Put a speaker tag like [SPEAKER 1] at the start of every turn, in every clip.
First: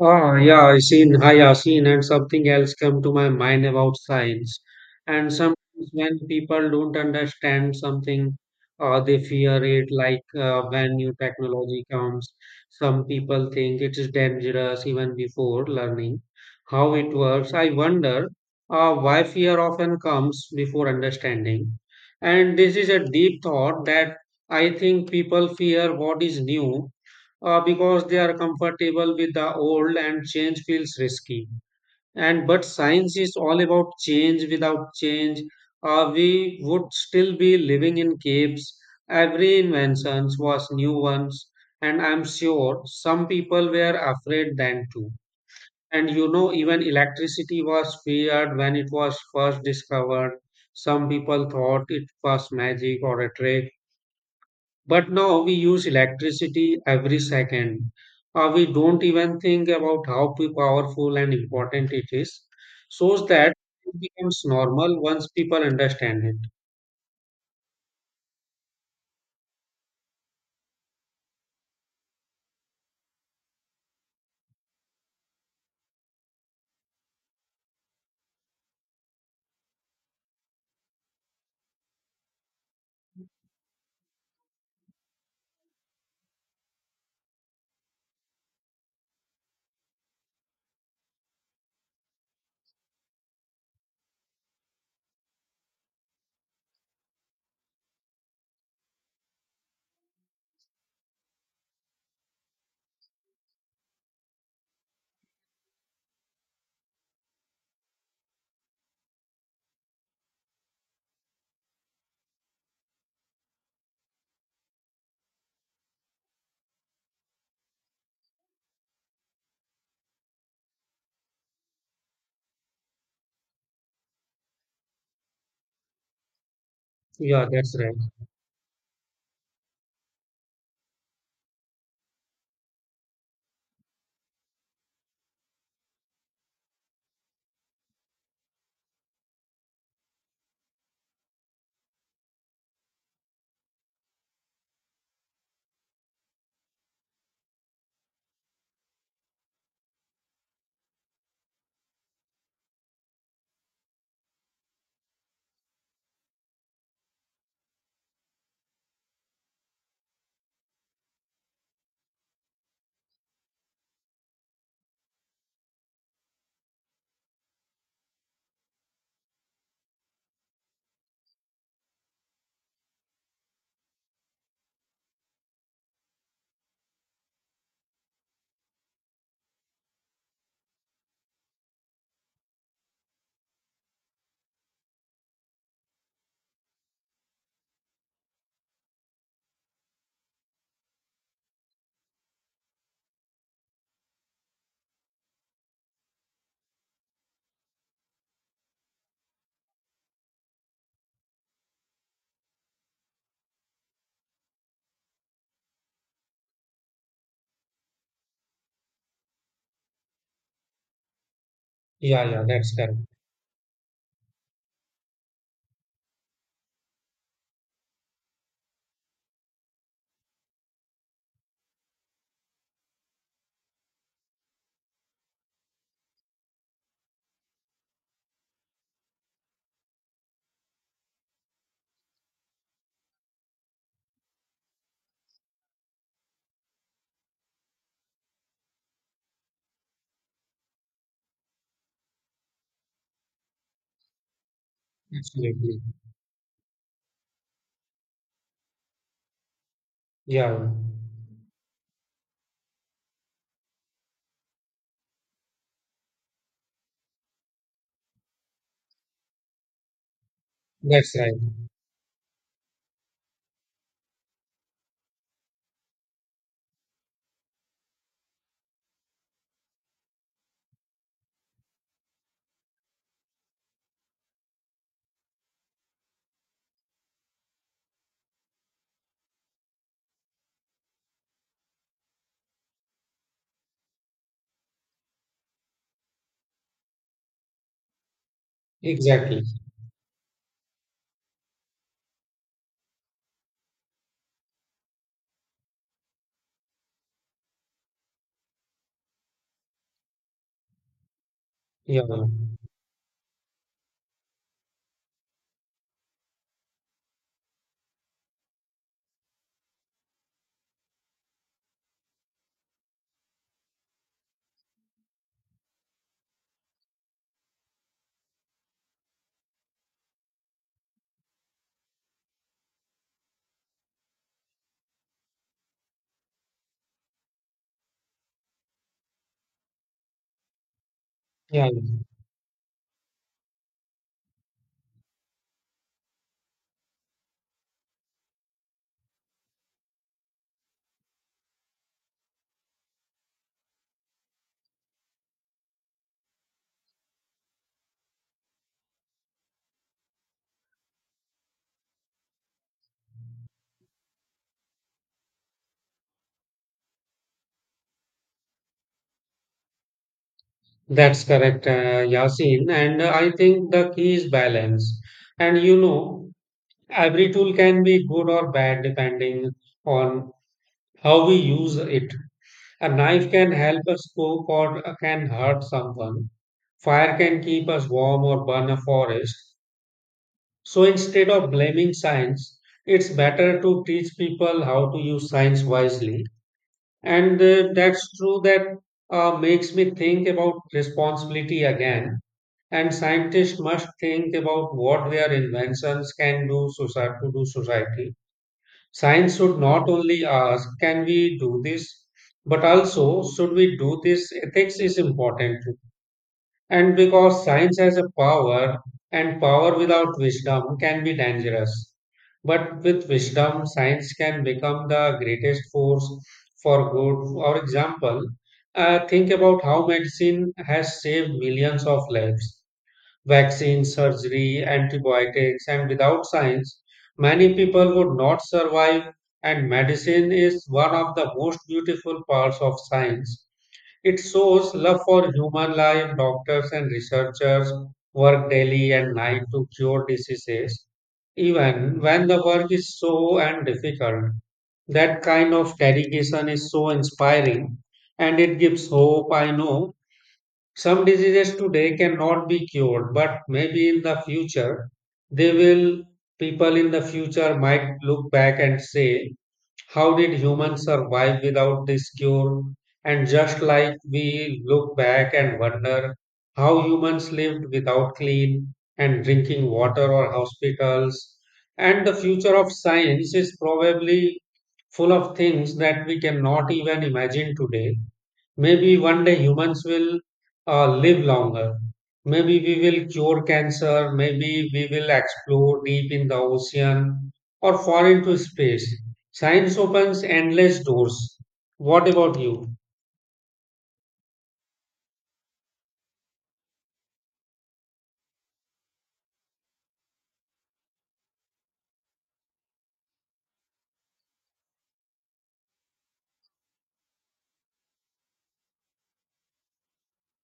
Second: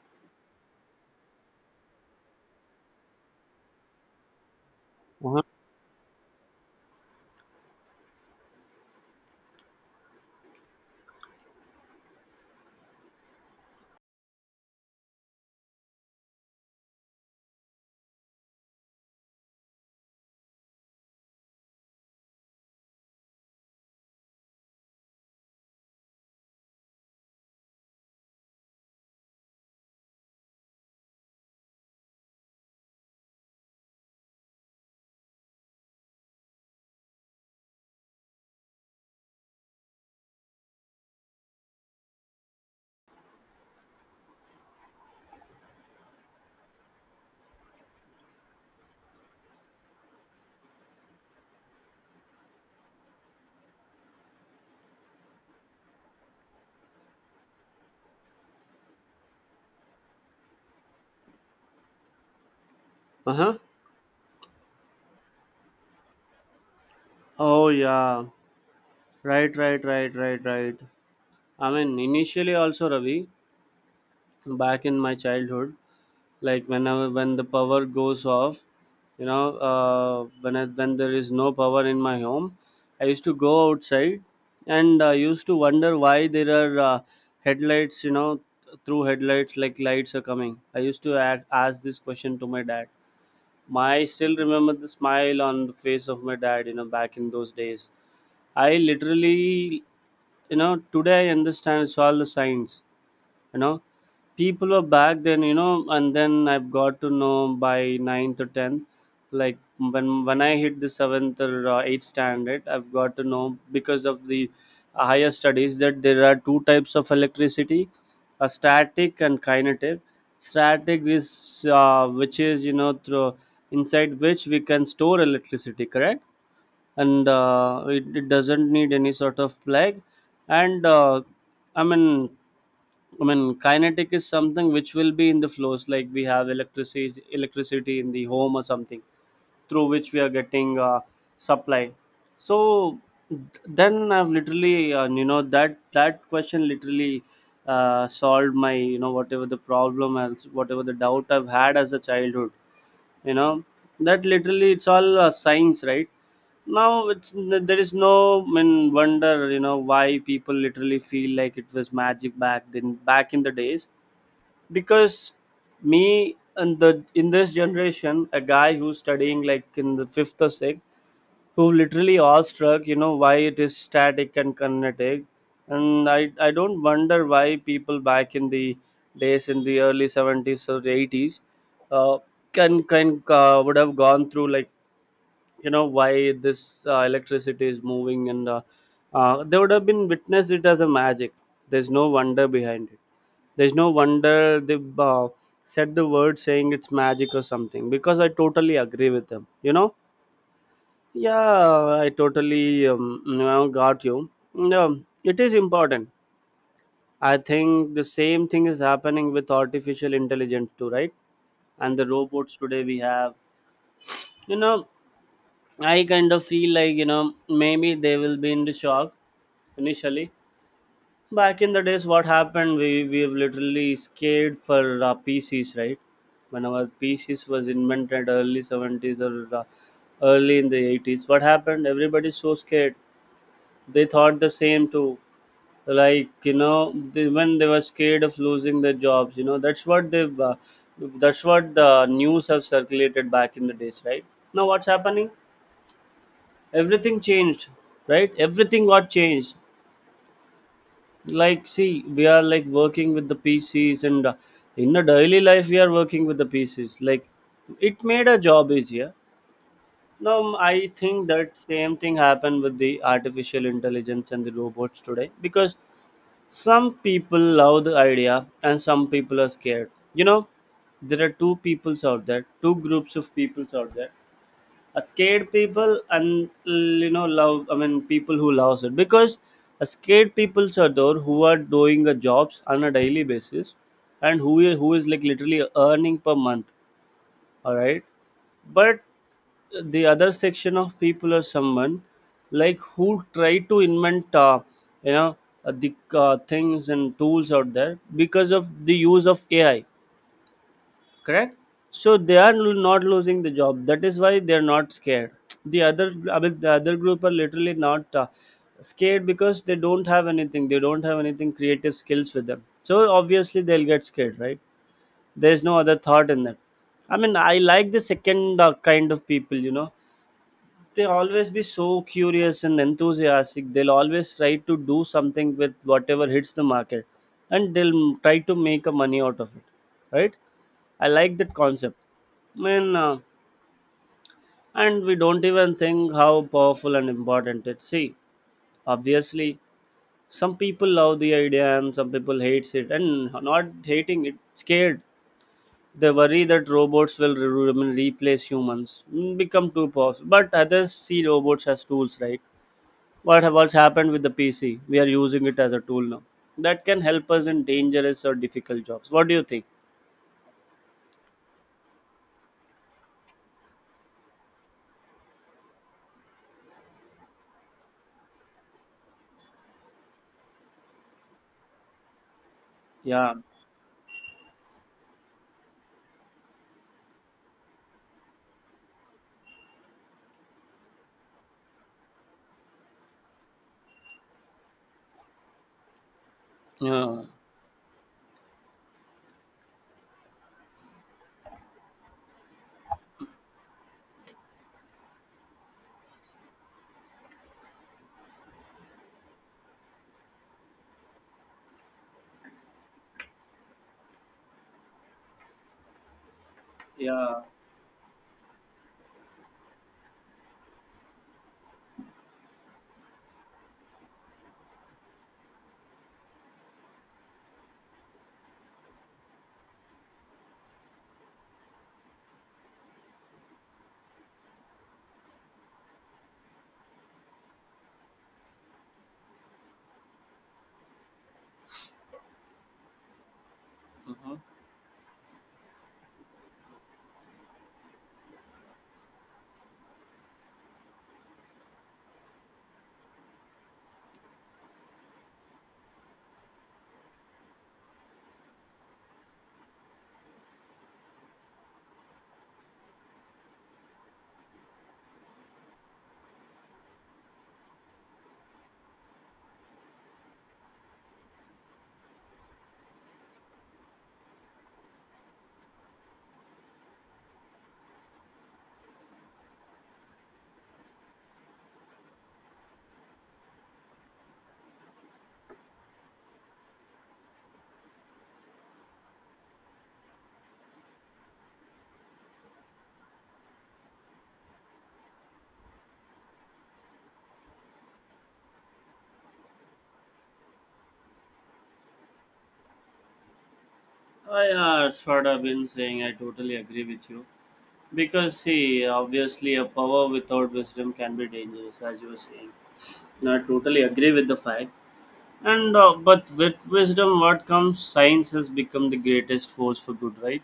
[SPEAKER 1] Ah, yeah, I've seen, and something else come to my mind about science. And
[SPEAKER 2] Uh-huh.
[SPEAKER 1] sometimes when people don't understand something, they fear it. Like when new technology comes, some people think it is dangerous even before learning how it works. I wonder why fear often comes before understanding. And this is a deep thought that I think people fear what is new because they are comfortable with the old and change feels risky, and but science is all about change. Without change we would still be living in caves. Every invention was new ones, and I'm sure some people were afraid then too. And even electricity was feared when it was first discovered. Some people thought it was magic or a trick, but now we use electricity every second. We don't even think about how powerful and important it is. Shows
[SPEAKER 2] Uh-huh.
[SPEAKER 1] that it becomes normal once people understand it.
[SPEAKER 2] Oh yeah. Right, right, right, right, right. I mean initially also Ravi, back in my childhood, like when the power goes off, when there is no power in my home, I used to go outside and I used to wonder why there are headlights, through headlights like lights are coming. I used to ask this question to my dad. My I still remember the smile on the face of my dad, back in those days I literally, you know, today I understand it's all the signs. You know, people were back then, and then I've got to know by ninth or tenth. Like when I hit the seventh or eighth standard, I've got to know because of the higher studies that there are two types of electricity, a static and kinetic. Static is, which is, through inside which we can store electricity, correct? And
[SPEAKER 1] Yeah, that's right.
[SPEAKER 2] it doesn't need any sort of plug, and i mean i mean kinetic is something which will be in the flows, like we have electricity in the home or something through which we are getting supply. So th- then I've literally, that that question literally solved my, whatever the problem, as whatever the doubt I've had as a childhood, you know that literally it's all science, right? Now it's there is no, I mean, wonder why people literally feel like it was magic back then, back in the days. Because me and the in this generation, a guy who's studying like in the fifth or sixth, who literally awestruck, why it is static and kinetic. And I don't wonder why people back in the days in the early 70s or 80s uh, can would have gone through, like, why this electricity is moving. And they would have been witnessed it as a magic. There's no wonder behind it. There's no wonder they said the word saying it's magic or something, because I totally agree with them. Yeah, I totally now got you. No, it is important. I think the same thing is happening with artificial intelligence too, right? And the
[SPEAKER 1] Yeah, yeah,
[SPEAKER 2] robots
[SPEAKER 1] that's
[SPEAKER 2] today
[SPEAKER 1] correct.
[SPEAKER 2] we have. You know, I kind of feel like, maybe they will be in the shock initially. Back in the days, what happened? We have literally scared for PCs, right? When our PCs was invented early 70s or early in the 80s, what happened? Everybody's so scared, they thought the same too, like, when they were scared of losing their jobs, that's what they've that's what the news have circulated back in the days, right? Now what's happening,
[SPEAKER 1] Absolutely.
[SPEAKER 2] everything changed, right? Everything got changed.
[SPEAKER 1] Yeah, yeah.
[SPEAKER 2] Like, see, we are like working with the PCs, and in the daily life we are working with the PCs, like it made a job easier. Now I
[SPEAKER 1] That's
[SPEAKER 2] think
[SPEAKER 1] right.
[SPEAKER 2] that same thing happened with the artificial intelligence and the robots today, because some people love the idea and some people are scared. There are two peoples out there, two groups of peoples out there. A scared people and love, I mean, people who loves it, because a scared peoples are those who are doing the jobs on a daily basis and who is like literally earning per month. All right. But
[SPEAKER 1] Exactly.
[SPEAKER 2] the other section of people are someone like who try to invent, you know the things and tools out there because of the use of AI, correct?
[SPEAKER 1] Yeah,
[SPEAKER 2] So
[SPEAKER 1] yeah,
[SPEAKER 2] they are not losing the job, that is why they are not scared. The other I mean, the other group are literally not scared, because they don't have anything, they don't have anything creative skills with them, so obviously they'll get scared, right? There's no other thought in that. I mean, I like the second kind of people, they always be so curious and enthusiastic, they'll always try to do something with whatever hits the market, and they'll try to make a money out of it, right? I like that
[SPEAKER 1] yeah.
[SPEAKER 2] concept.
[SPEAKER 1] Yeah.
[SPEAKER 2] I mean, and we don't even think how powerful and important it, see, obviously some people love the idea and some people hates it. And not hating it, scared. They worry that robots will replace humans, become too powerful, but others see robots as tools, right? What's happened with the PC, we are using it as a tool now, that can help us in dangerous or difficult jobs. What do you think?
[SPEAKER 1] That's correct, Yasin. And I think the key is balance. And every tool can be good or bad depending on how we use it. A knife
[SPEAKER 2] Yeah,
[SPEAKER 1] can help us cook or can hurt someone. Fire can keep us warm or burn a forest. So instead of blaming science, it's better to teach people how to use science wisely.
[SPEAKER 2] yeah,
[SPEAKER 1] And that's true that makes me think about responsibility again. And scientists must think about what their inventions can do to do society. Science should not only ask, can we do this, but also, should we do this? Ethics is important. And
[SPEAKER 2] yeah.
[SPEAKER 1] because science has a power, and power without wisdom can be dangerous. But with wisdom, science can become the greatest force for good. For example, think about how medicine has saved millions of lives: vaccines, surgery, antibiotics, and without science, many people would not survive. And medicine is one of the most beautiful parts of science. It
[SPEAKER 2] Mhm.
[SPEAKER 1] shows love for human life. Doctors and researchers work daily and night to cure diseases, even when the work is so and difficult. That kind of dedication is so inspiring, and it gives hope. I know some diseases today cannot be cured, but maybe in the future they will. People in the future might look back and say, how did humans survive without this cure? And just like we look back and wonder how humans lived without clean and drinking water or hospitals, and the future of science is probably full of things that we cannot even imagine today. Maybe one day humans will live longer. Maybe we will cure cancer. Maybe we will explore deep in the ocean or fall into space. Science opens endless doors. What about you?
[SPEAKER 2] I sort of been saying I totally agree with you, because see, obviously, a power without wisdom can be dangerous, as you were saying. I totally agree with the fact. And but with wisdom, what comes? Science has become the greatest force for good, right?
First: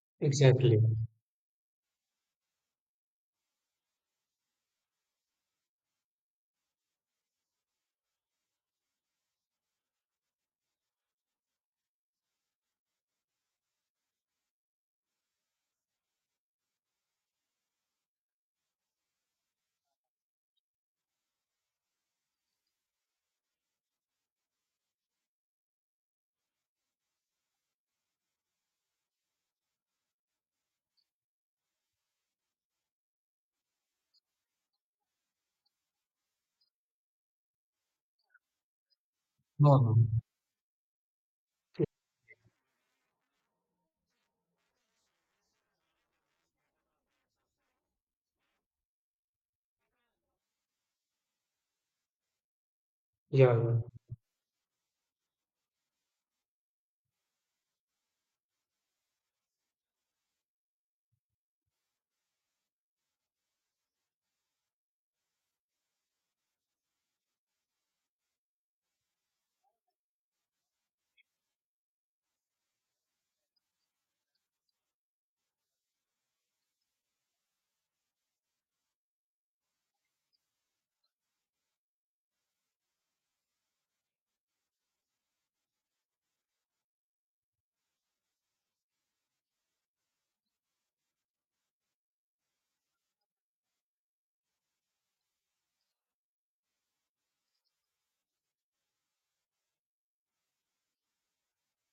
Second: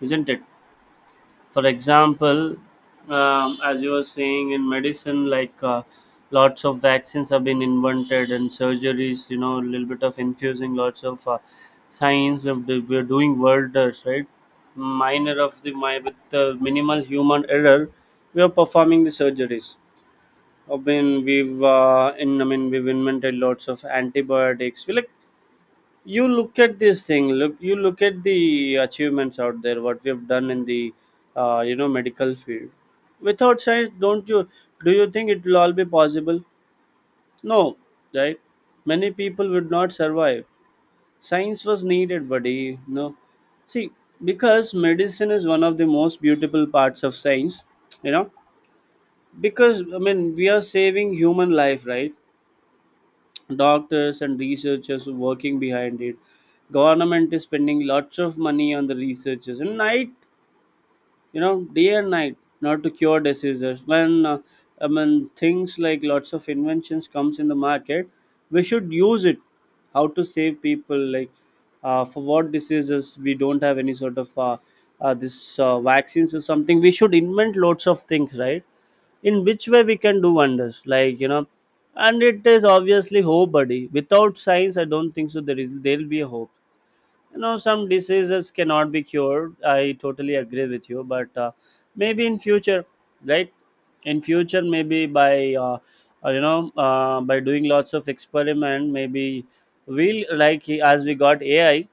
[SPEAKER 2] Isn't it?
[SPEAKER 1] Exactly.
[SPEAKER 2] For example, as you were saying, in medicine, like, lots of vaccines have been invented and surgeries, a little bit of infusing lots of science. We're doing wonders, right? Minor of the my with the minimal human error, we are performing the surgeries. I mean, we've invented lots of antibiotics. We like, you look at this thing, look you look at the achievements out there, what we've done in the medical field. Without science, don't you do you think it will all be possible? No, right? Many people would
[SPEAKER 1] No,
[SPEAKER 2] not
[SPEAKER 1] no.
[SPEAKER 2] survive. Science was needed, buddy, no? See, because medicine is one of the most beautiful parts of science, you know because, I mean, we are saving human life, right?
[SPEAKER 1] Yeah, yeah.
[SPEAKER 2] Doctors and researchers working behind it, government is spending lots of money on the researchers. And I you know day and night, not to cure diseases, when, I mean, things like lots of inventions comes in the market, we should use it, how to save people. Like, for what diseases we don't have any sort of this vaccines or something, we should invent lots of things, right? In which way we can do wonders, like, and it is obviously hope, buddy. Without science, I don't think so there will be a hope, you know? Some diseases cannot be cured, I totally agree with you, but maybe in future, right? In future, maybe by, by doing lots of experiment, maybe we'll, like, as we got AI,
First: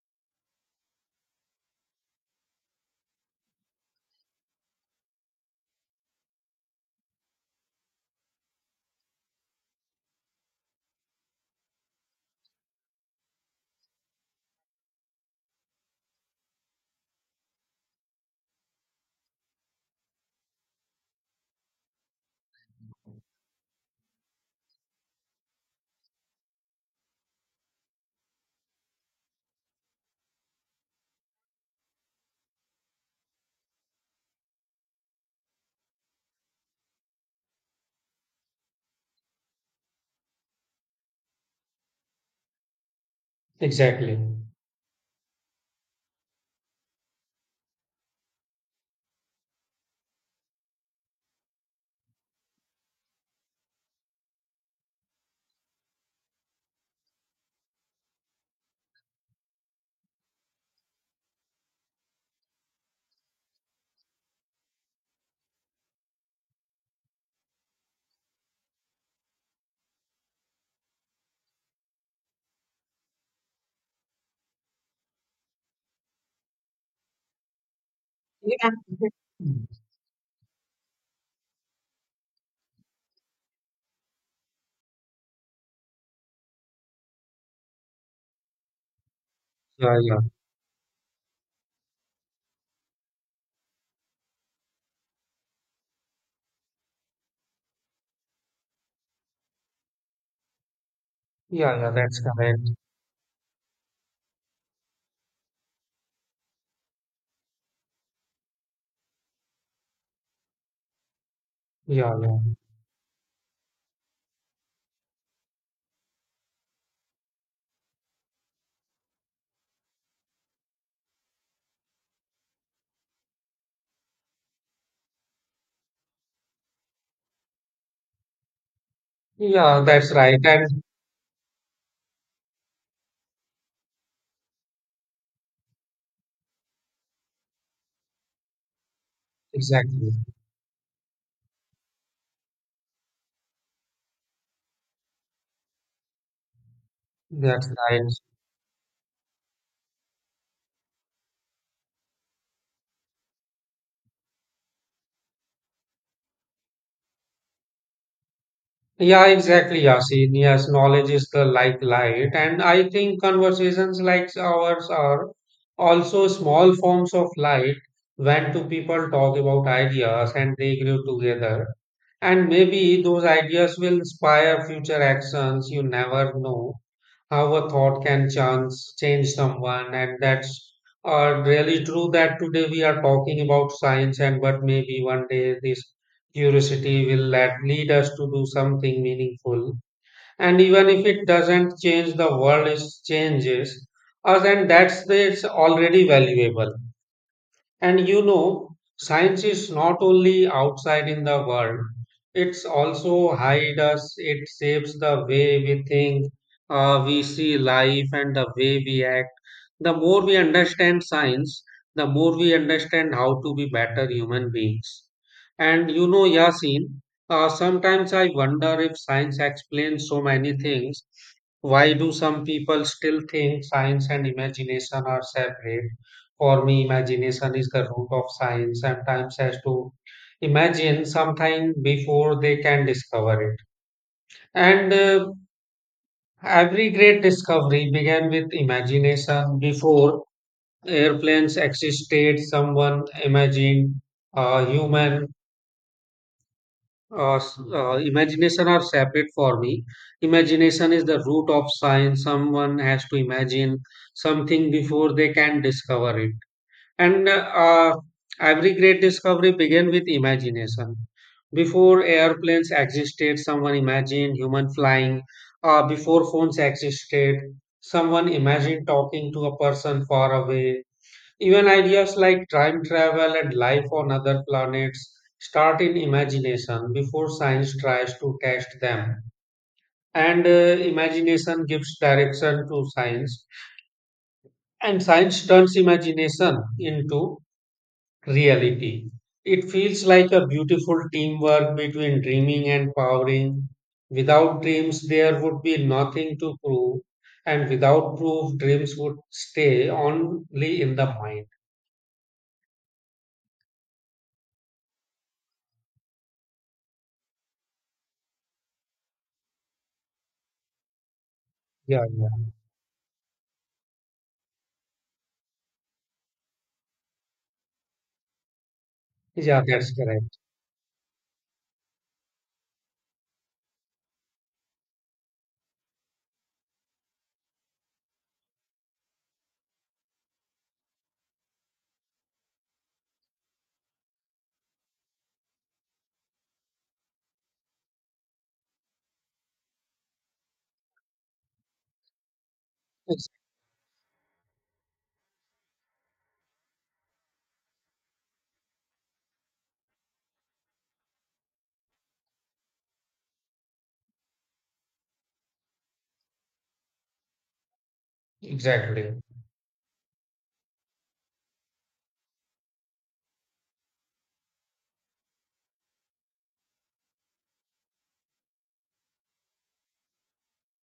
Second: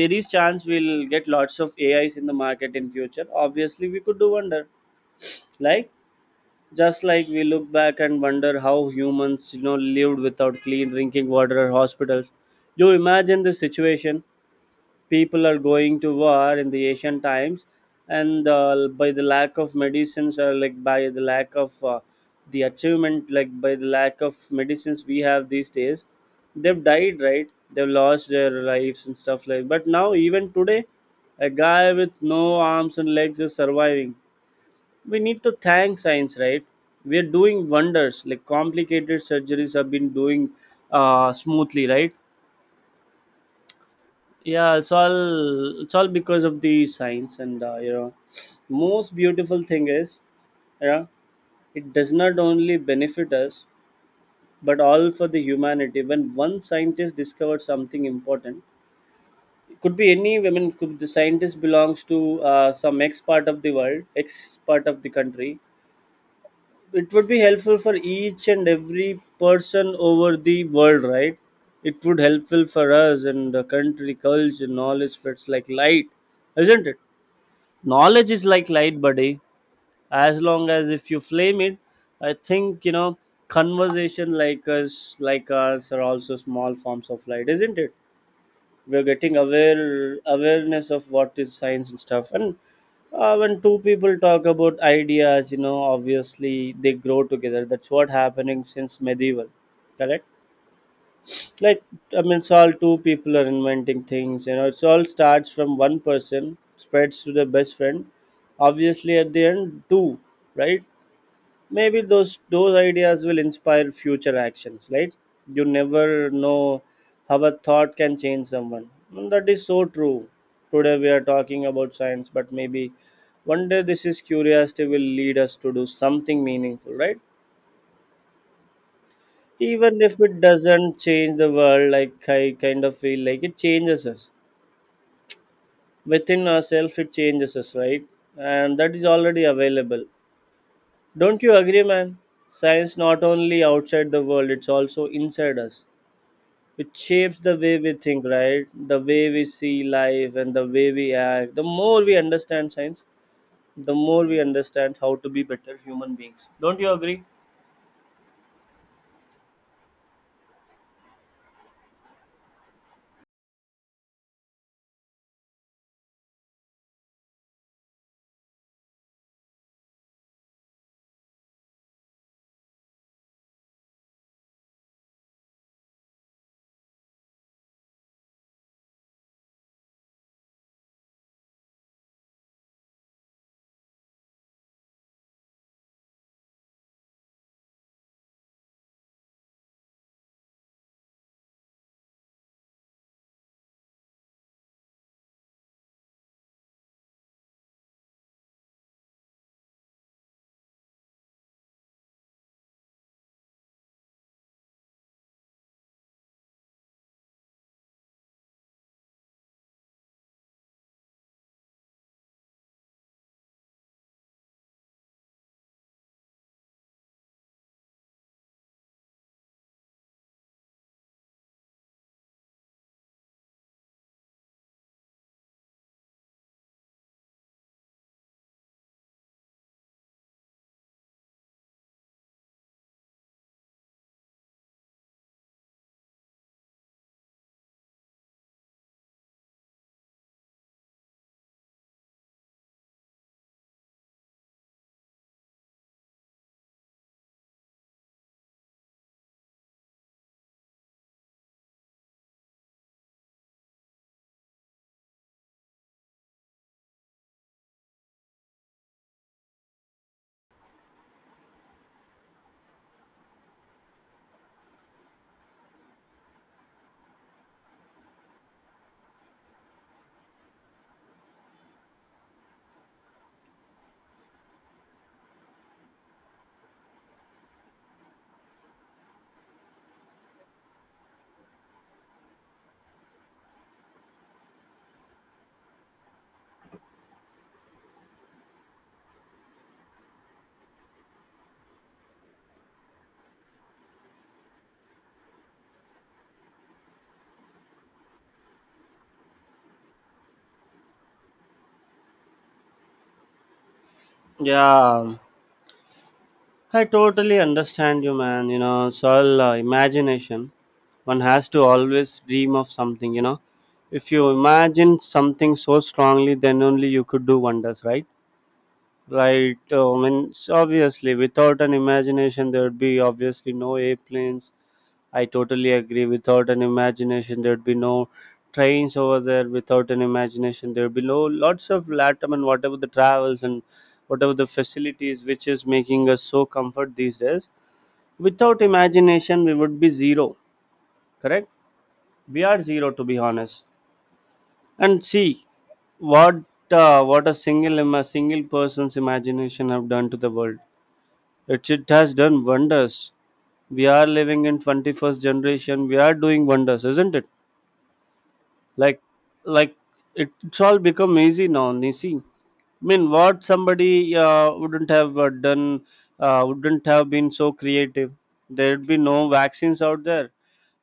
[SPEAKER 2] there is chance we'll get lots of AIs in the market in future, obviously we could do wonder. Like, just like we look back and wonder how humans, lived without clean drinking water or hospitals, you imagine the situation. People are going to war in the ancient times, and by the lack of medicines, or like by the lack of, the achievement, like by the lack of medicines we have these days, they've died, right? They've lost their lives and stuff. Like, but now, even today, a guy with no arms and legs is surviving, we need to thank science, right? We're doing wonders, like complicated surgeries have been doing smoothly, right?
[SPEAKER 1] Exactly.
[SPEAKER 2] Yeah, it's all because of the science. And most beautiful thing is, yeah, it does not only benefit us, but all for the humanity. When one scientist discovered something important, could be any, I could the scientist belongs to some x part of the world, x part of the country, it would be helpful for each and every person over the world, right? It would helpful for us and the country, culture, knowledge spreads like light, isn't it? Knowledge is like
[SPEAKER 1] Yeah.
[SPEAKER 2] light, buddy.
[SPEAKER 1] Mm.
[SPEAKER 2] As long as if you flame it, I think, conversation like us, are also small forms of light, isn't it? We're getting
[SPEAKER 1] Yeah, yeah.
[SPEAKER 2] awareness of what is science and stuff. And when two people talk about ideas, obviously they grow together, that's what happening since medieval, correct?
[SPEAKER 1] Yeah,
[SPEAKER 2] Like,
[SPEAKER 1] yeah, that's
[SPEAKER 2] I mean, it's
[SPEAKER 1] correct.
[SPEAKER 2] all, two people are inventing things, it's all starts from one person, spreads to the best friend, obviously at the end, two, right? Maybe
[SPEAKER 1] Yeah,
[SPEAKER 2] those
[SPEAKER 1] yeah.
[SPEAKER 2] those ideas will inspire future actions, right? You never know how a thought can change someone. And that is so true, today we are talking about science, but maybe one day this is curiosity will lead us to do something meaningful, right?
[SPEAKER 1] Yeah,
[SPEAKER 2] Even
[SPEAKER 1] that's
[SPEAKER 2] if
[SPEAKER 1] right.
[SPEAKER 2] it
[SPEAKER 1] And
[SPEAKER 2] doesn't change the world, like, I kind of feel like it changes us, within ourselves it changes us, right? And that is already available.
[SPEAKER 1] exactly.
[SPEAKER 2] Don't you agree, man? Science not only outside the world it's also inside us. It shapes the
[SPEAKER 1] That's
[SPEAKER 2] way we
[SPEAKER 1] right.
[SPEAKER 2] think, right? The way we see life and the way we act. The more we understand science, the more we understand how to be better human beings. Don't you agree?
[SPEAKER 1] Yeah, exactly, Yasin. Yes, knowledge is the like light. And I think conversations like ours are also small forms of light when two people talk about ideas and they grow together. And maybe those ideas will inspire future actions. You never know how a thought can change someone. And that's really true that today we are talking about science, and but maybe one day this curiosity will lead us to do something meaningful. And even if it doesn't change the world, it changes us, and that's it's already valuable. And science is not only outside in the world, it's also hide us, it shapes the way we think, we see life, and the way we act. The more we understand science, the more we understand how to be better human beings. And Yasin, sometimes I wonder if science explains so many things. Why do some people still think science and imagination are separate? For me imagination is the root of science sometimes has to imagine something before they can discover it, and every great discovery began with imagination before airplanes existed someone imagined human imagination are separate for me, imagination is the root of science, someone has to imagine something before they can discover it. And every great discovery began with imagination. Before airplanes existed, someone imagined human flying. Before phones existed, someone imagined talking to a person far away. Even ideas like time travel and life on other planets start in imagination before science tries to test them. And imagination gives direction to science, and science turns imagination into reality. It feels like a beautiful teamwork between dreaming and powering. Without dreams, there would be nothing to prove, and without proof, dreams would stay only in the mind.
[SPEAKER 2] Yeah, I totally understand you, man. You know, it's all imagination. One has to
[SPEAKER 1] Yeah,
[SPEAKER 2] always
[SPEAKER 1] yeah,
[SPEAKER 2] dream of something, you know. If you imagine something so strongly, then only you could do wonders, right? Right.
[SPEAKER 1] yeah, that's
[SPEAKER 2] I mean,
[SPEAKER 1] correct.
[SPEAKER 2] obviously, without an imagination, there would be obviously no airplanes. I totally agree. Without an imagination, there would be no trains over there. Without an imagination, there would be no lots of latum and whatever the travels and whatever the facilities which is making us so comfort these days. Without imagination we would be zero. Correct. We are zero, to be
[SPEAKER 1] Ex-
[SPEAKER 2] honest. And see what what a single person's imagination have done to the world. It has done wonders. We are living in 21st generation. We are doing wonders, isn't it? like
[SPEAKER 1] Exactly.
[SPEAKER 2] like it's all become easy now, you see. I mean, what somebody wouldn't have done, wouldn't have been so creative. There'd be no vaccines out there.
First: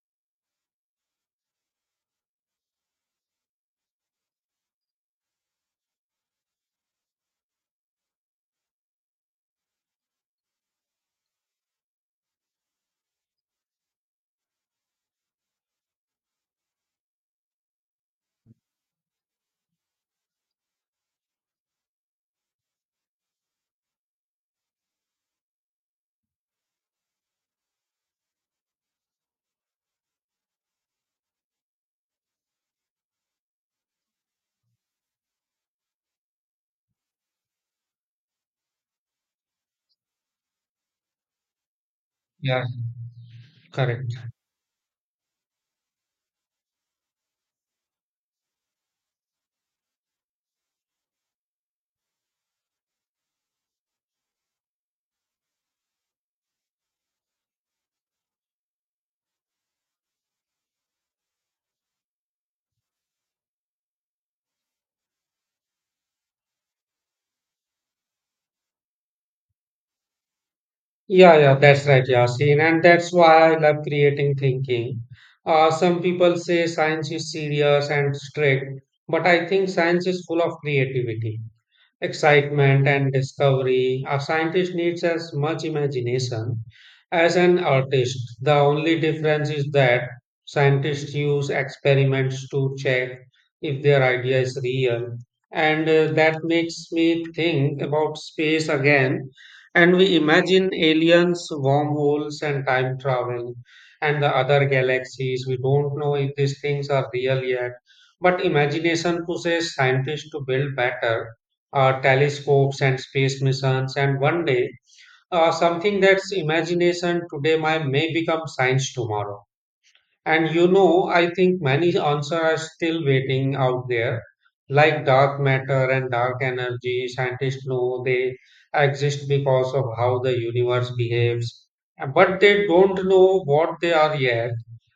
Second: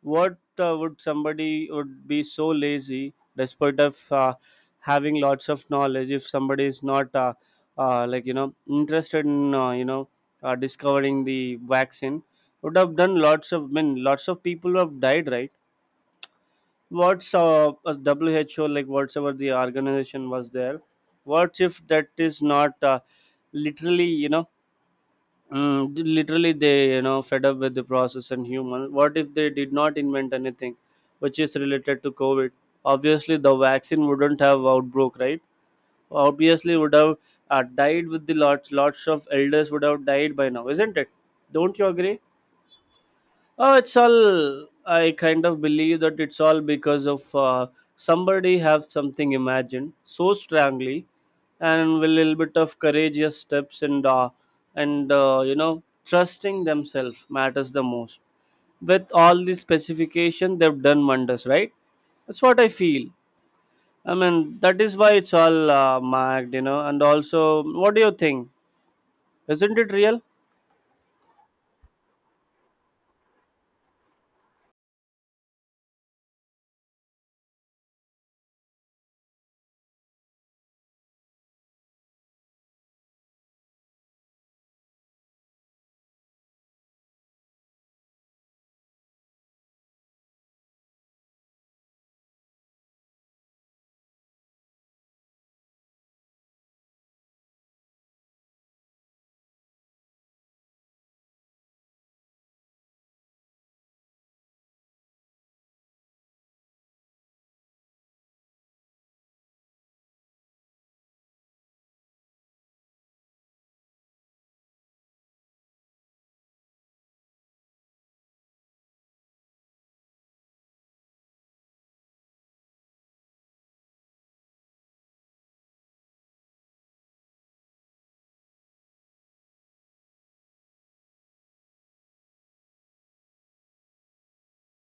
[SPEAKER 2] What, would somebody would be so lazy despite of having lots of knowledge? If somebody is not like, you know, interested in, you know, discovering the vaccine, would have done lots of, I mean, lots of people have died, right? What's, a who like, whatever the organization was there. What if that is not literally, you know, literally they, you know, fed up with the process and human, what if they did not invent anything which is related to covid? Obviously the vaccine wouldn't have outbroke, right? Obviously would have died with the lots of elders would have died by now, isn't it? Don't you agree?
[SPEAKER 1] Yeah,
[SPEAKER 2] It's
[SPEAKER 1] correct.
[SPEAKER 2] all, I kind of believe that it's all because of somebody have something imagined so strongly, and with a little bit of courageous steps and you know, trusting themselves matters the most. With all this specification, they've done wonders, right? That's what I feel. I mean, that is why it's all marked, you know. And also, what do you think? Isn't it real?
[SPEAKER 1] Yeah, yeah, that's right, Yasin. And that's why I love creating thinking. Some people say science is serious and strict, but I think science is full of creativity, excitement and discovery. A scientist needs as much imagination as an artist. The only difference is that scientists use experiments to check if their idea is real. And that makes me think about space again. And we imagine aliens, wormholes, and time travel, and the other galaxies. We don't know if these things are real yet. But imagination pushes scientists to build better telescopes and space missions, and one day something that's imagination today might may become science tomorrow. And I think many answers are still waiting out there, like dark matter and dark energy. Scientists know they exist because of how the universe behaves, but they don't know what they are yet.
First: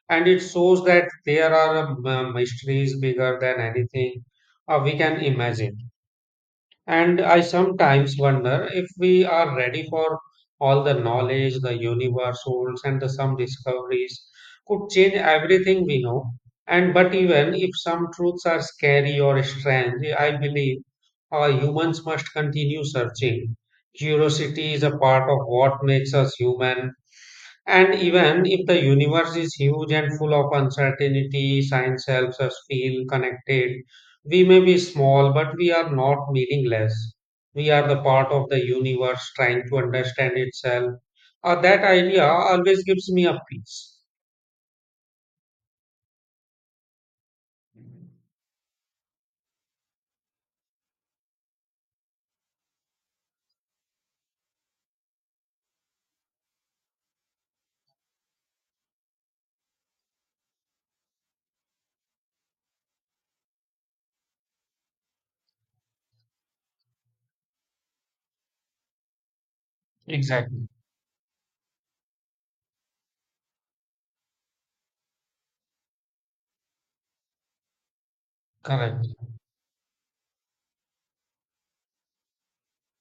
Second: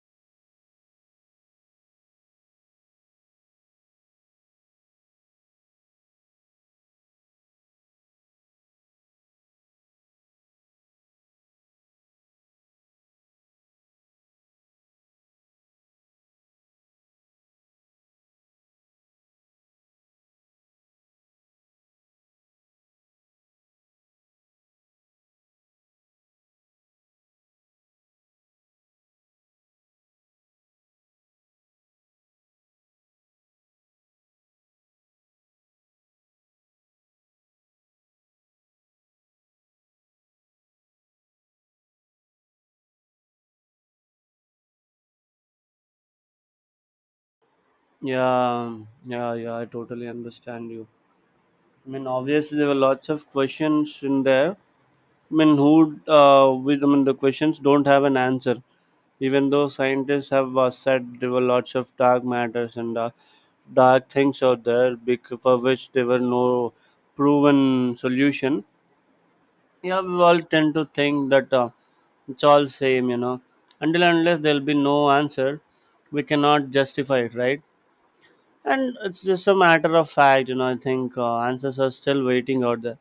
[SPEAKER 1] And it shows that there are mysteries bigger than anything we can imagine. And I sometimes wonder if we are ready for all the knowledge the universe holds, and the some discoveries could change everything we know. And but even if some truths are scary or strange, I believe humans must continue searching. Curiosity is a part of what makes us human, and even if the universe is huge and full of uncertainty, science helps us feel connected. We may be small, but we are not meaningless. We are the part of the universe trying to understand itself. That idea always gives me a peace.
[SPEAKER 2] Yeah, yeah, yeah, I totally understand you. I mean, obviously there were lots of questions in there. I mean, who? With I mean, the questions don't have an answer. Even though scientists have said there were lots of dark matters and dark things out there, for which there were no proven solution. Yeah, we all
[SPEAKER 1] Exactly.
[SPEAKER 2] tend to think that it's all same, you know. Until and unless there'll be no answer, we cannot justify it, right? And
[SPEAKER 1] Correct.
[SPEAKER 2] it's just a matter of fact, you know. I think answers are still waiting out there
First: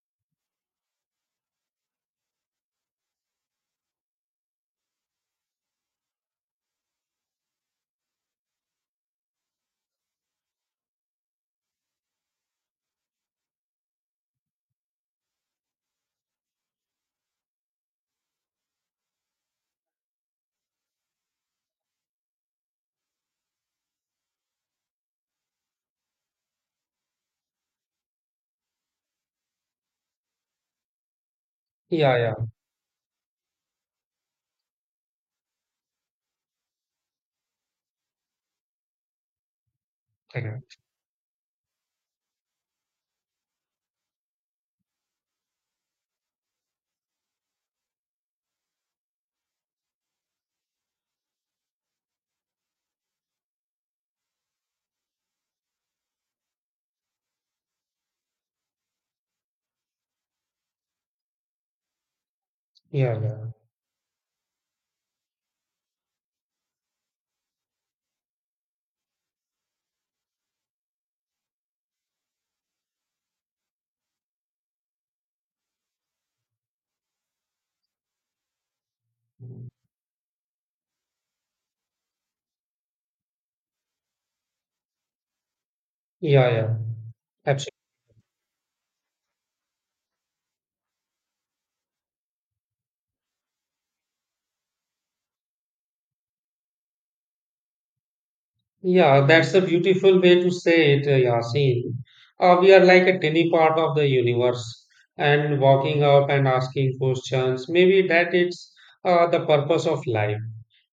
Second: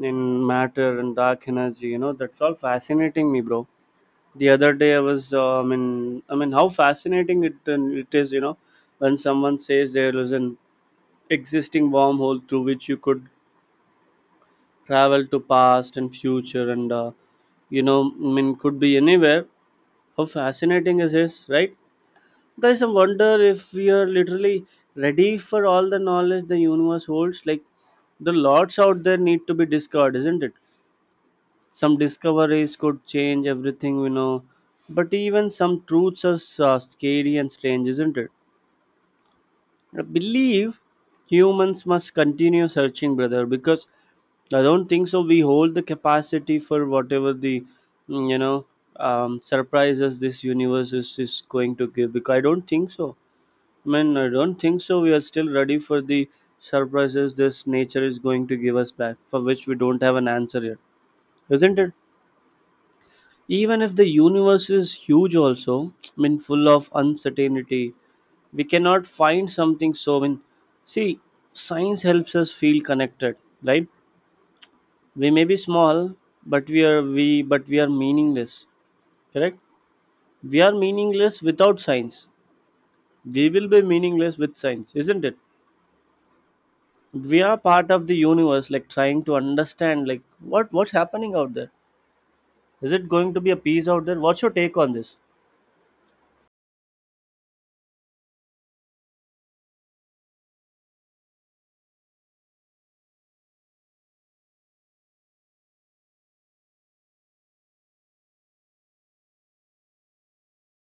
[SPEAKER 2] in matter and dark energy, you know, that's all fascinating me, bro. The other day I was, I mean, how fascinating it and it is, you know. When someone says there is an existing wormhole through which you could travel to past and future, and you know, I mean, could be anywhere. How fascinating is this, right? Guys, I wonder if we are literally ready for all the knowledge the universe holds, like, the lots out there need to be discovered, isn't it? Some
[SPEAKER 1] Yeah, yeah,
[SPEAKER 2] discoveries could change everything we know, but even some truths are scary and strange, isn't it? I believe
[SPEAKER 1] correct.
[SPEAKER 2] humans must continue searching, brother, because I don't think so we hold the capacity for whatever the, you know, surprises this universe is going to give, because I don't think so. I mean, I don't think so we are still ready for the surprises this nature is going to give us back, for which we don't have an answer yet, isn't it?
[SPEAKER 1] Yeah, yeah,
[SPEAKER 2] Even if the universe is huge also, I mean, full of uncertainty, we cannot find something. So, I mean, see, science helps us feel connected, right? We may be small, but we are meaningless. Correct. We are meaningless without science. We will be meaningless with science, isn't it?
[SPEAKER 1] yeah, yeah.
[SPEAKER 2] We are
[SPEAKER 1] Absolutely.
[SPEAKER 2] part of the universe, like trying to understand, like, what's happening out there. Is it going to be a peace out there? What's your take on this?
[SPEAKER 1] Yeah, that's a beautiful way to say it, Yasin. We are like a tiny part of the universe and walking up and asking questions. Maybe that is the purpose of life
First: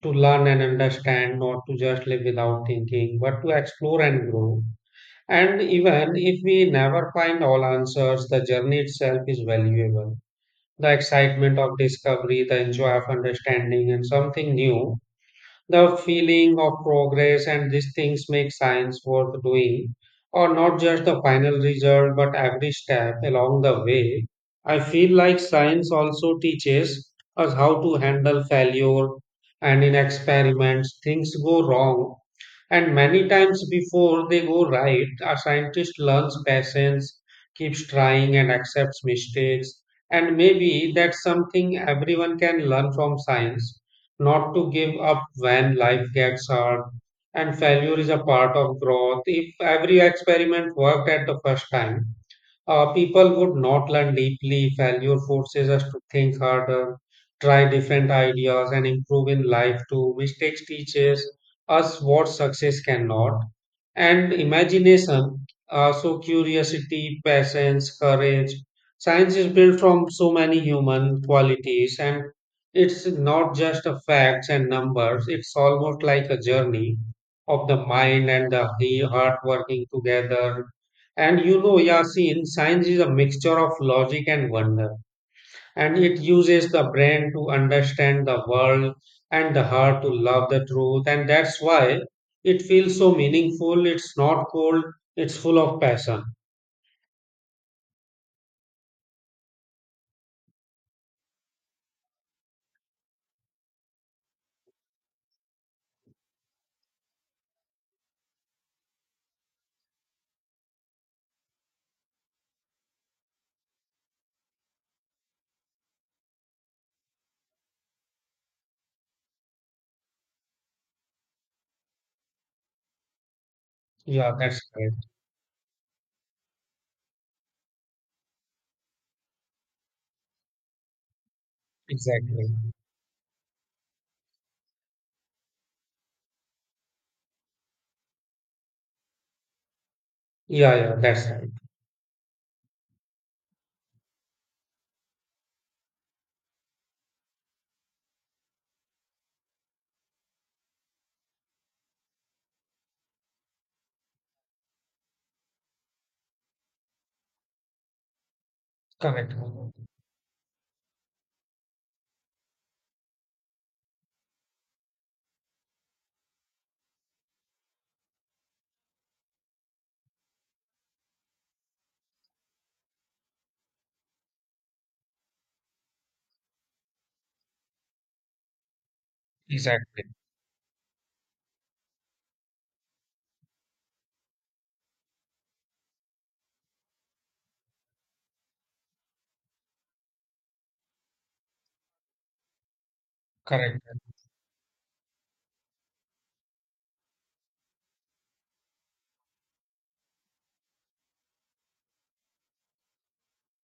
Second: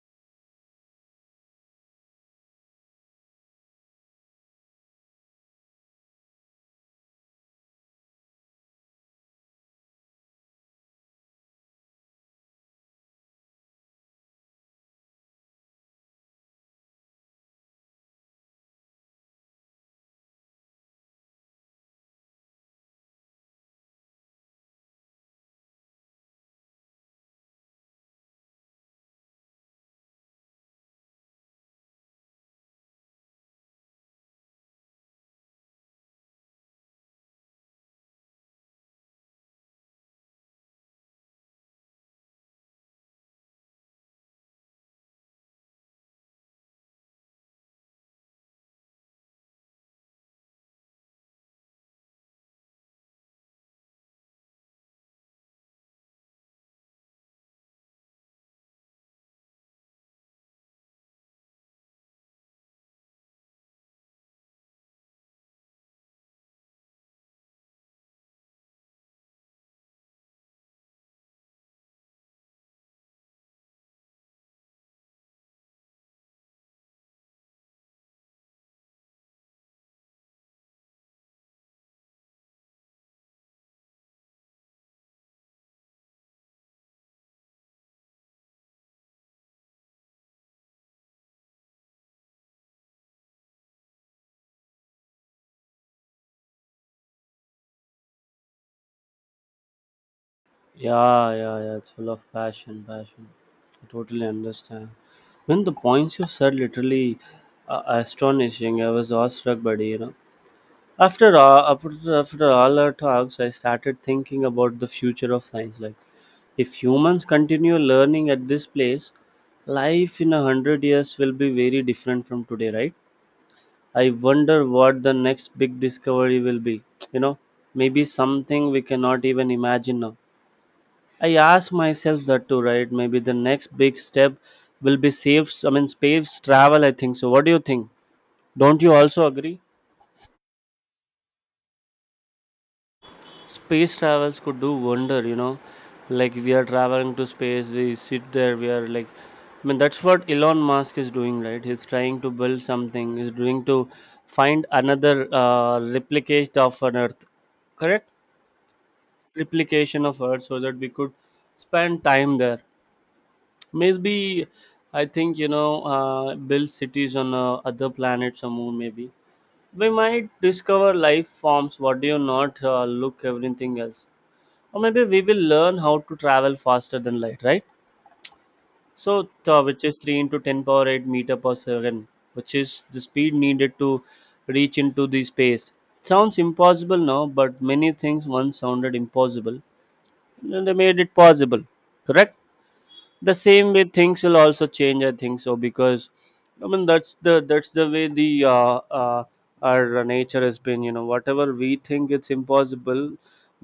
[SPEAKER 1] to learn and understand, not to just live without thinking, but to explore and grow. And even if we never find all answers, the journey itself is valuable. The excitement of discovery, the enjoy of understanding, and something new, the feeling of progress, and these things make science worth doing, or not just the final result but every step along the way. I feel like science also teaches us how to handle failure, and in experiments things go wrong and many times before they go right, a scientist learns patience, keeps trying, and accepts mistakes. And maybe that's something everyone can learn from science, not to give up when life gets hard. And failure is a part of growth. If every experiment worked at the first time, people would not learn deeply. Failure forces us to think harder, try different ideas, and improve in life too. Mistakes teaches us what success cannot. And imagination, so curiosity, patience, courage. Science is built from so many human qualities, and it's not just a facts and numbers. It's almost like a journey of the mind and the heart working together. And Yasin, science is a mixture of logic and wonder, and it uses the brain to understand the world and the heart to love the truth, and that's why it feels so meaningful. It's not cold, it's full of passion.
[SPEAKER 2] Yeah, yeah, yeah. It's full of passion, passion. I totally understand. When the points you said literally astonishing, I was awestruck by it, you know. After all, after, after all our talks, I started thinking about the future of science. Like, if humans continue learning at this place, life in 100 years will be very different from today, right? I
[SPEAKER 1] Yeah, that's
[SPEAKER 2] wonder what
[SPEAKER 1] correct.
[SPEAKER 2] the next big discovery will be. You know, maybe something we cannot even imagine now. I ask myself
[SPEAKER 1] Exactly.
[SPEAKER 2] that too, right? Maybe the next big step will be safe. I mean, space travel. I think so. What do you think? Don't you also agree?
[SPEAKER 1] Yeah, yeah, that's right.
[SPEAKER 2] Space travels could do wonder. You know, like we are traveling to space. We sit there. We are like, I mean, that's what Elon Musk is doing, right? He's trying to build something. He's doing to find another replicate of an Earth. Correct?
[SPEAKER 1] Correct.
[SPEAKER 2] Replication of Earth, so that we could spend time there. Maybe, I think, you know, build cities on other planets or moon. Maybe we might discover life forms. What do you not look, everything else? Or maybe we will learn how to travel faster than light, right? So which is
[SPEAKER 1] Exactly.
[SPEAKER 2] three into ten power 8 meter per second, which is the speed needed to reach into the space. Sounds impossible now, but many things once sounded impossible, and they made it possible. Correct? The same
[SPEAKER 1] Correct.
[SPEAKER 2] way things will also change, I think so, because I mean that's the way the our nature has been, you know, whatever we think it's impossible,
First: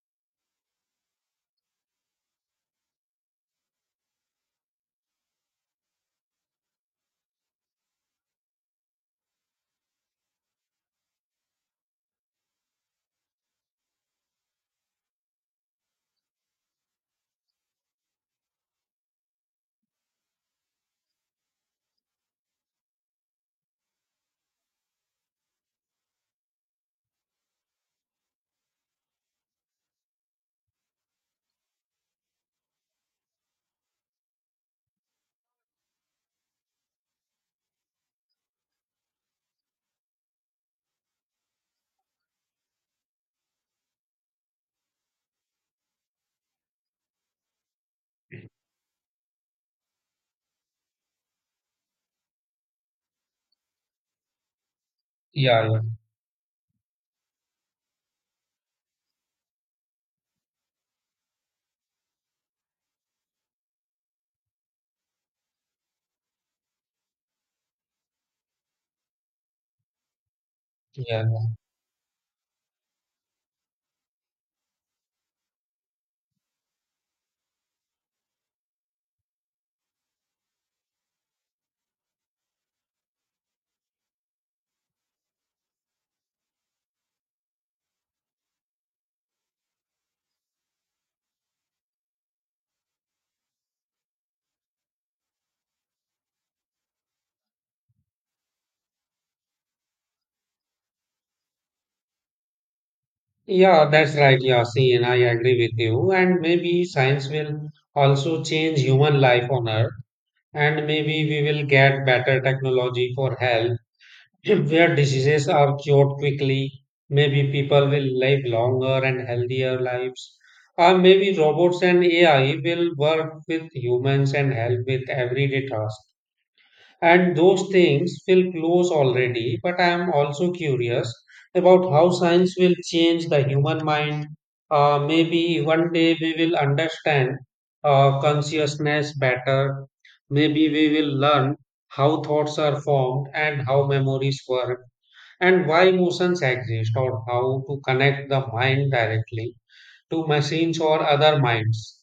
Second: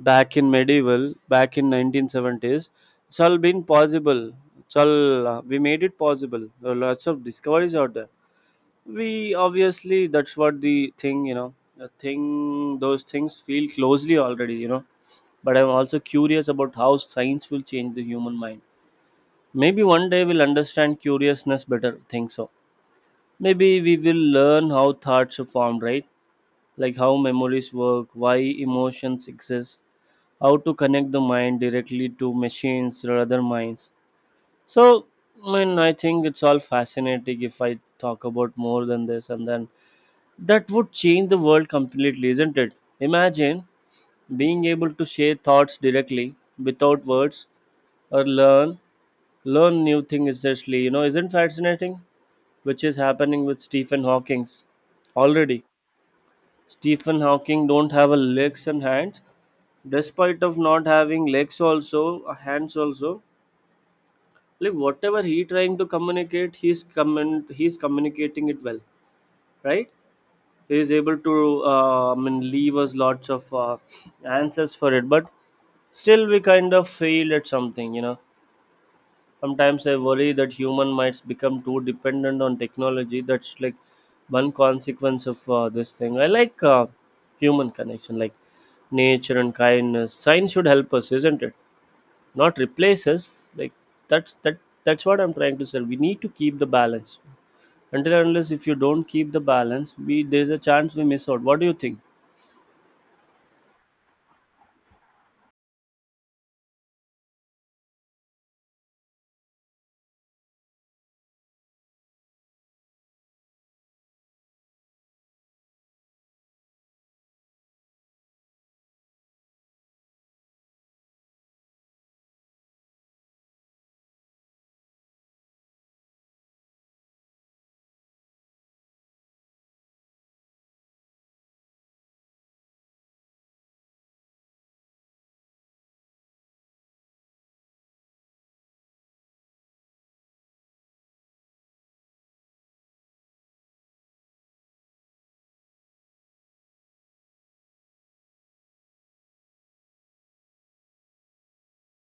[SPEAKER 2] back in medieval, back in 1970s, it's all been possible. It's all, we made it possible. There are lots of discoveries out there. We obviously, that's what the thing, you know, the thing, those things feel closely already, you know. But I'm also curious about how science will change the human mind. Maybe one day we'll understand curiousness better. Think so. Maybe we will learn how thoughts are formed, right? Like how memories work, why emotions exist, how to connect the mind directly to machines or other minds. So, I mean, I think it's all fascinating if I talk about more than this, and then that would change the world completely, isn't it? Imagine being able to share thoughts directly without words, or learn new things instantly. You know, isn't fascinating? Which is happening with Stephen Hawking's already.
[SPEAKER 1] Yeah,
[SPEAKER 2] Stephen Hawking don't have a legs and hands. Despite of not having legs also, hands also, like whatever he trying to communicate, he's communicating it well, right? He is able
[SPEAKER 1] yeah,
[SPEAKER 2] to
[SPEAKER 1] yeah.
[SPEAKER 2] I mean, leave us lots of answers for it, but still we kind of failed at something, you know. Sometimes I worry that human might become too dependent on technology. That's like one consequence of this thing. I like human connection, like nature and kindness. Science should help us, isn't it? Not replace us. Like that's that that's what I'm trying to say. We need to keep the balance. Until and unless if you don't keep the balance, we there's a chance we miss out. What do you think?
[SPEAKER 1] Yeah, that's right, Yasin. I agree with you. And maybe science will also change human life on Earth, and maybe we will get better technology for health where diseases are cured quickly. Maybe people will live longer and healthier lives, or maybe robots and AI will work with humans and help with everyday tasks, and those things feel close already, but I am also curious about how science will change the human mind. Maybe one day we will understand consciousness better. Maybe we will learn how thoughts are formed and how memories work and why emotions exist, or how to connect the mind directly to machines or other minds.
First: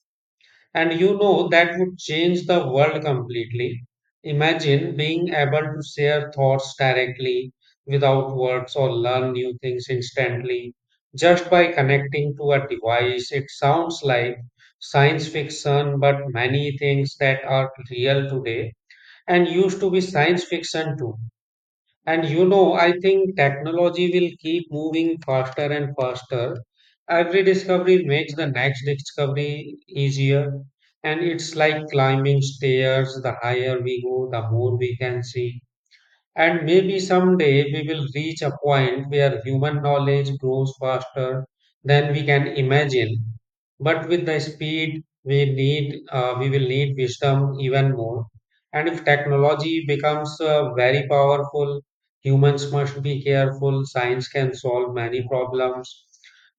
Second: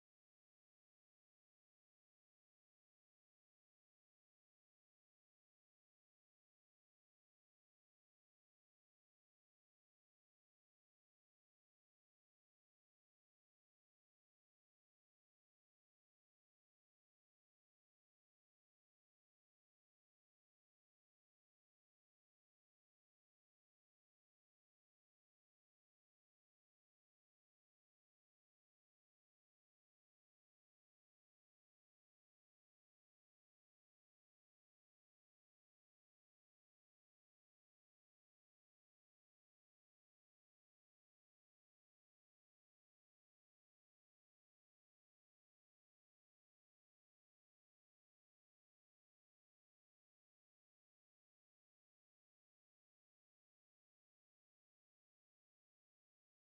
[SPEAKER 1] And that would change the world completely. Imagine being able to share thoughts directly without words or learn new things instantly just by connecting to a device. It sounds like science fiction, but many things that are real today and used to be science fiction too. And I think technology will keep moving faster and faster. Every discovery makes the next discovery easier. And it's like climbing stairs. The higher we go, the more we can see. And maybe someday we will reach a point where human knowledge grows faster than we can imagine. But with the speed we need, we will need wisdom even more. And if technology becomes very powerful, humans must be careful. Science can solve many problems,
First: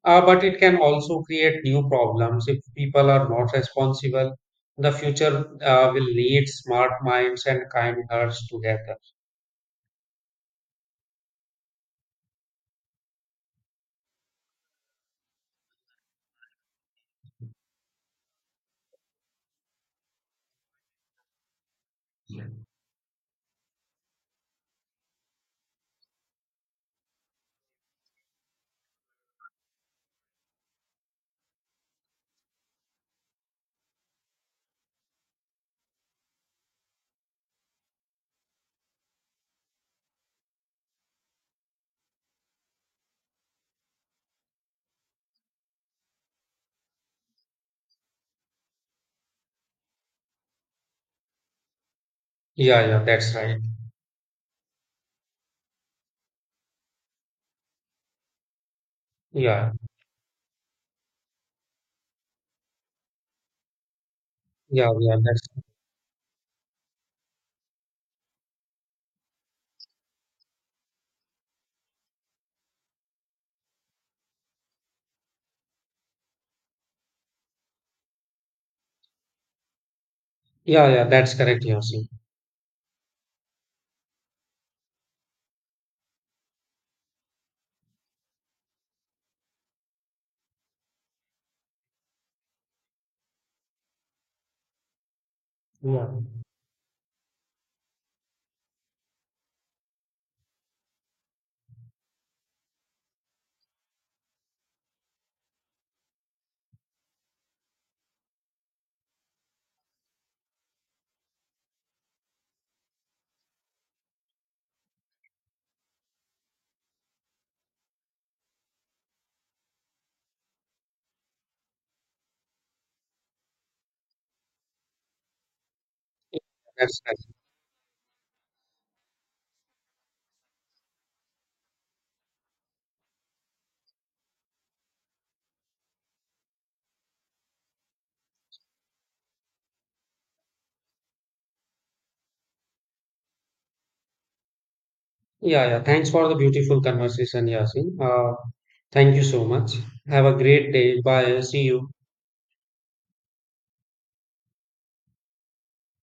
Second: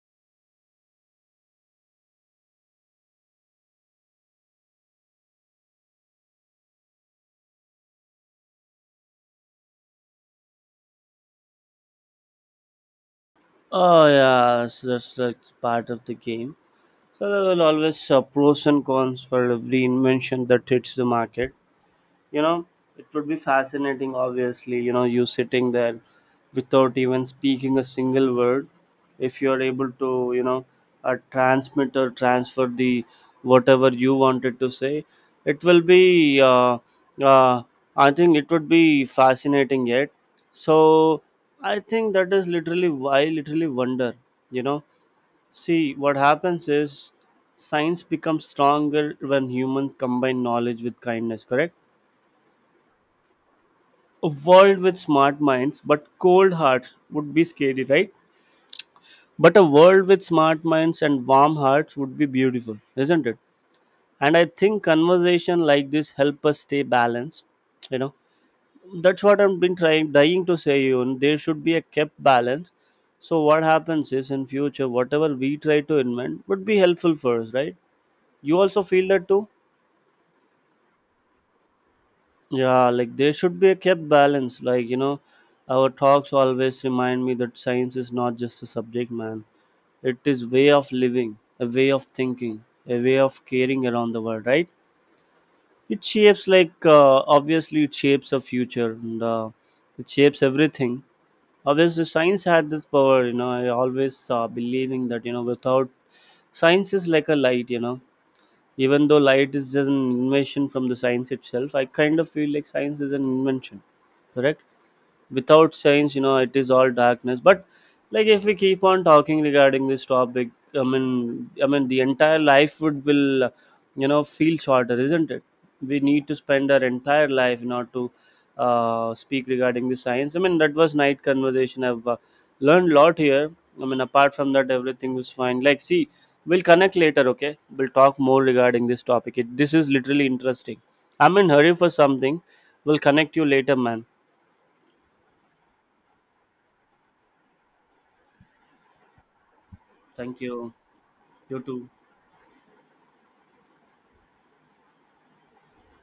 [SPEAKER 1] but it can also create new problems if people are not responsible. The future will need smart minds and kind hearts together.
[SPEAKER 2] Oh, yeah, so that's part of the game. So there will always pros and cons for every invention that hits the market. You know, it would be fascinating, obviously. You know, you sitting there without even speaking a single word, if you are able to, you know, transmit or transfer the whatever you wanted to say, it will be, uh, I think it would be fascinating yet. So I think that is literally why I literally wonder, you know. See, what happens is science becomes stronger when humans combine knowledge with kindness. Correct?
[SPEAKER 1] Yeah, yeah, that's right.
[SPEAKER 2] A world with smart minds but cold hearts would be scary, right? But a
[SPEAKER 1] Yeah,
[SPEAKER 2] world with smart minds and warm hearts would be beautiful, isn't it? And I think
[SPEAKER 1] yeah, yeah, that's
[SPEAKER 2] conversation like this help us stay balanced, you know. That's what I've been trying, dying to say. You, there should be a kept balance. So what happens is, in future whatever we try to invent would be helpful for us, right? You also feel that too?
[SPEAKER 1] yeah, yeah, that's correct, Yasin.
[SPEAKER 2] Yeah, like there should be a kept balance. Like, you know, our talks always remind me that science is not just a subject, man. It is way of living, a way of thinking, a way of caring around the world, right? It
[SPEAKER 1] Yeah,
[SPEAKER 2] shapes, like, obviously it shapes the future and it shapes everything. Obviously, science had this power. You know, I always believing that, you know, without science is like a light. You know, even though light is just an invention from the science itself, I kind of feel like science is an invention. Correct. Without science, you know, it is all darkness. But like, if we keep on talking regarding this topic, I mean, the entire life would will you know feel shorter, isn't it? We need to
[SPEAKER 1] yeah,
[SPEAKER 2] spend our
[SPEAKER 1] that's correct.
[SPEAKER 2] entire life not to speak regarding the science. I mean, that was night conversation. I've learned a lot here. I mean, apart from that, everything was fine. Like, see, we'll connect later, okay? We'll talk more regarding this topic. This is literally interesting. I'm in hurry for something. We'll connect you later, man.
[SPEAKER 1] Yeah, yeah. Thanks for the beautiful conversation, Yasin. Thank you so much. Have a
[SPEAKER 2] Thank
[SPEAKER 1] great
[SPEAKER 2] you.
[SPEAKER 1] day. Bye.
[SPEAKER 2] You
[SPEAKER 1] See you.
[SPEAKER 2] too.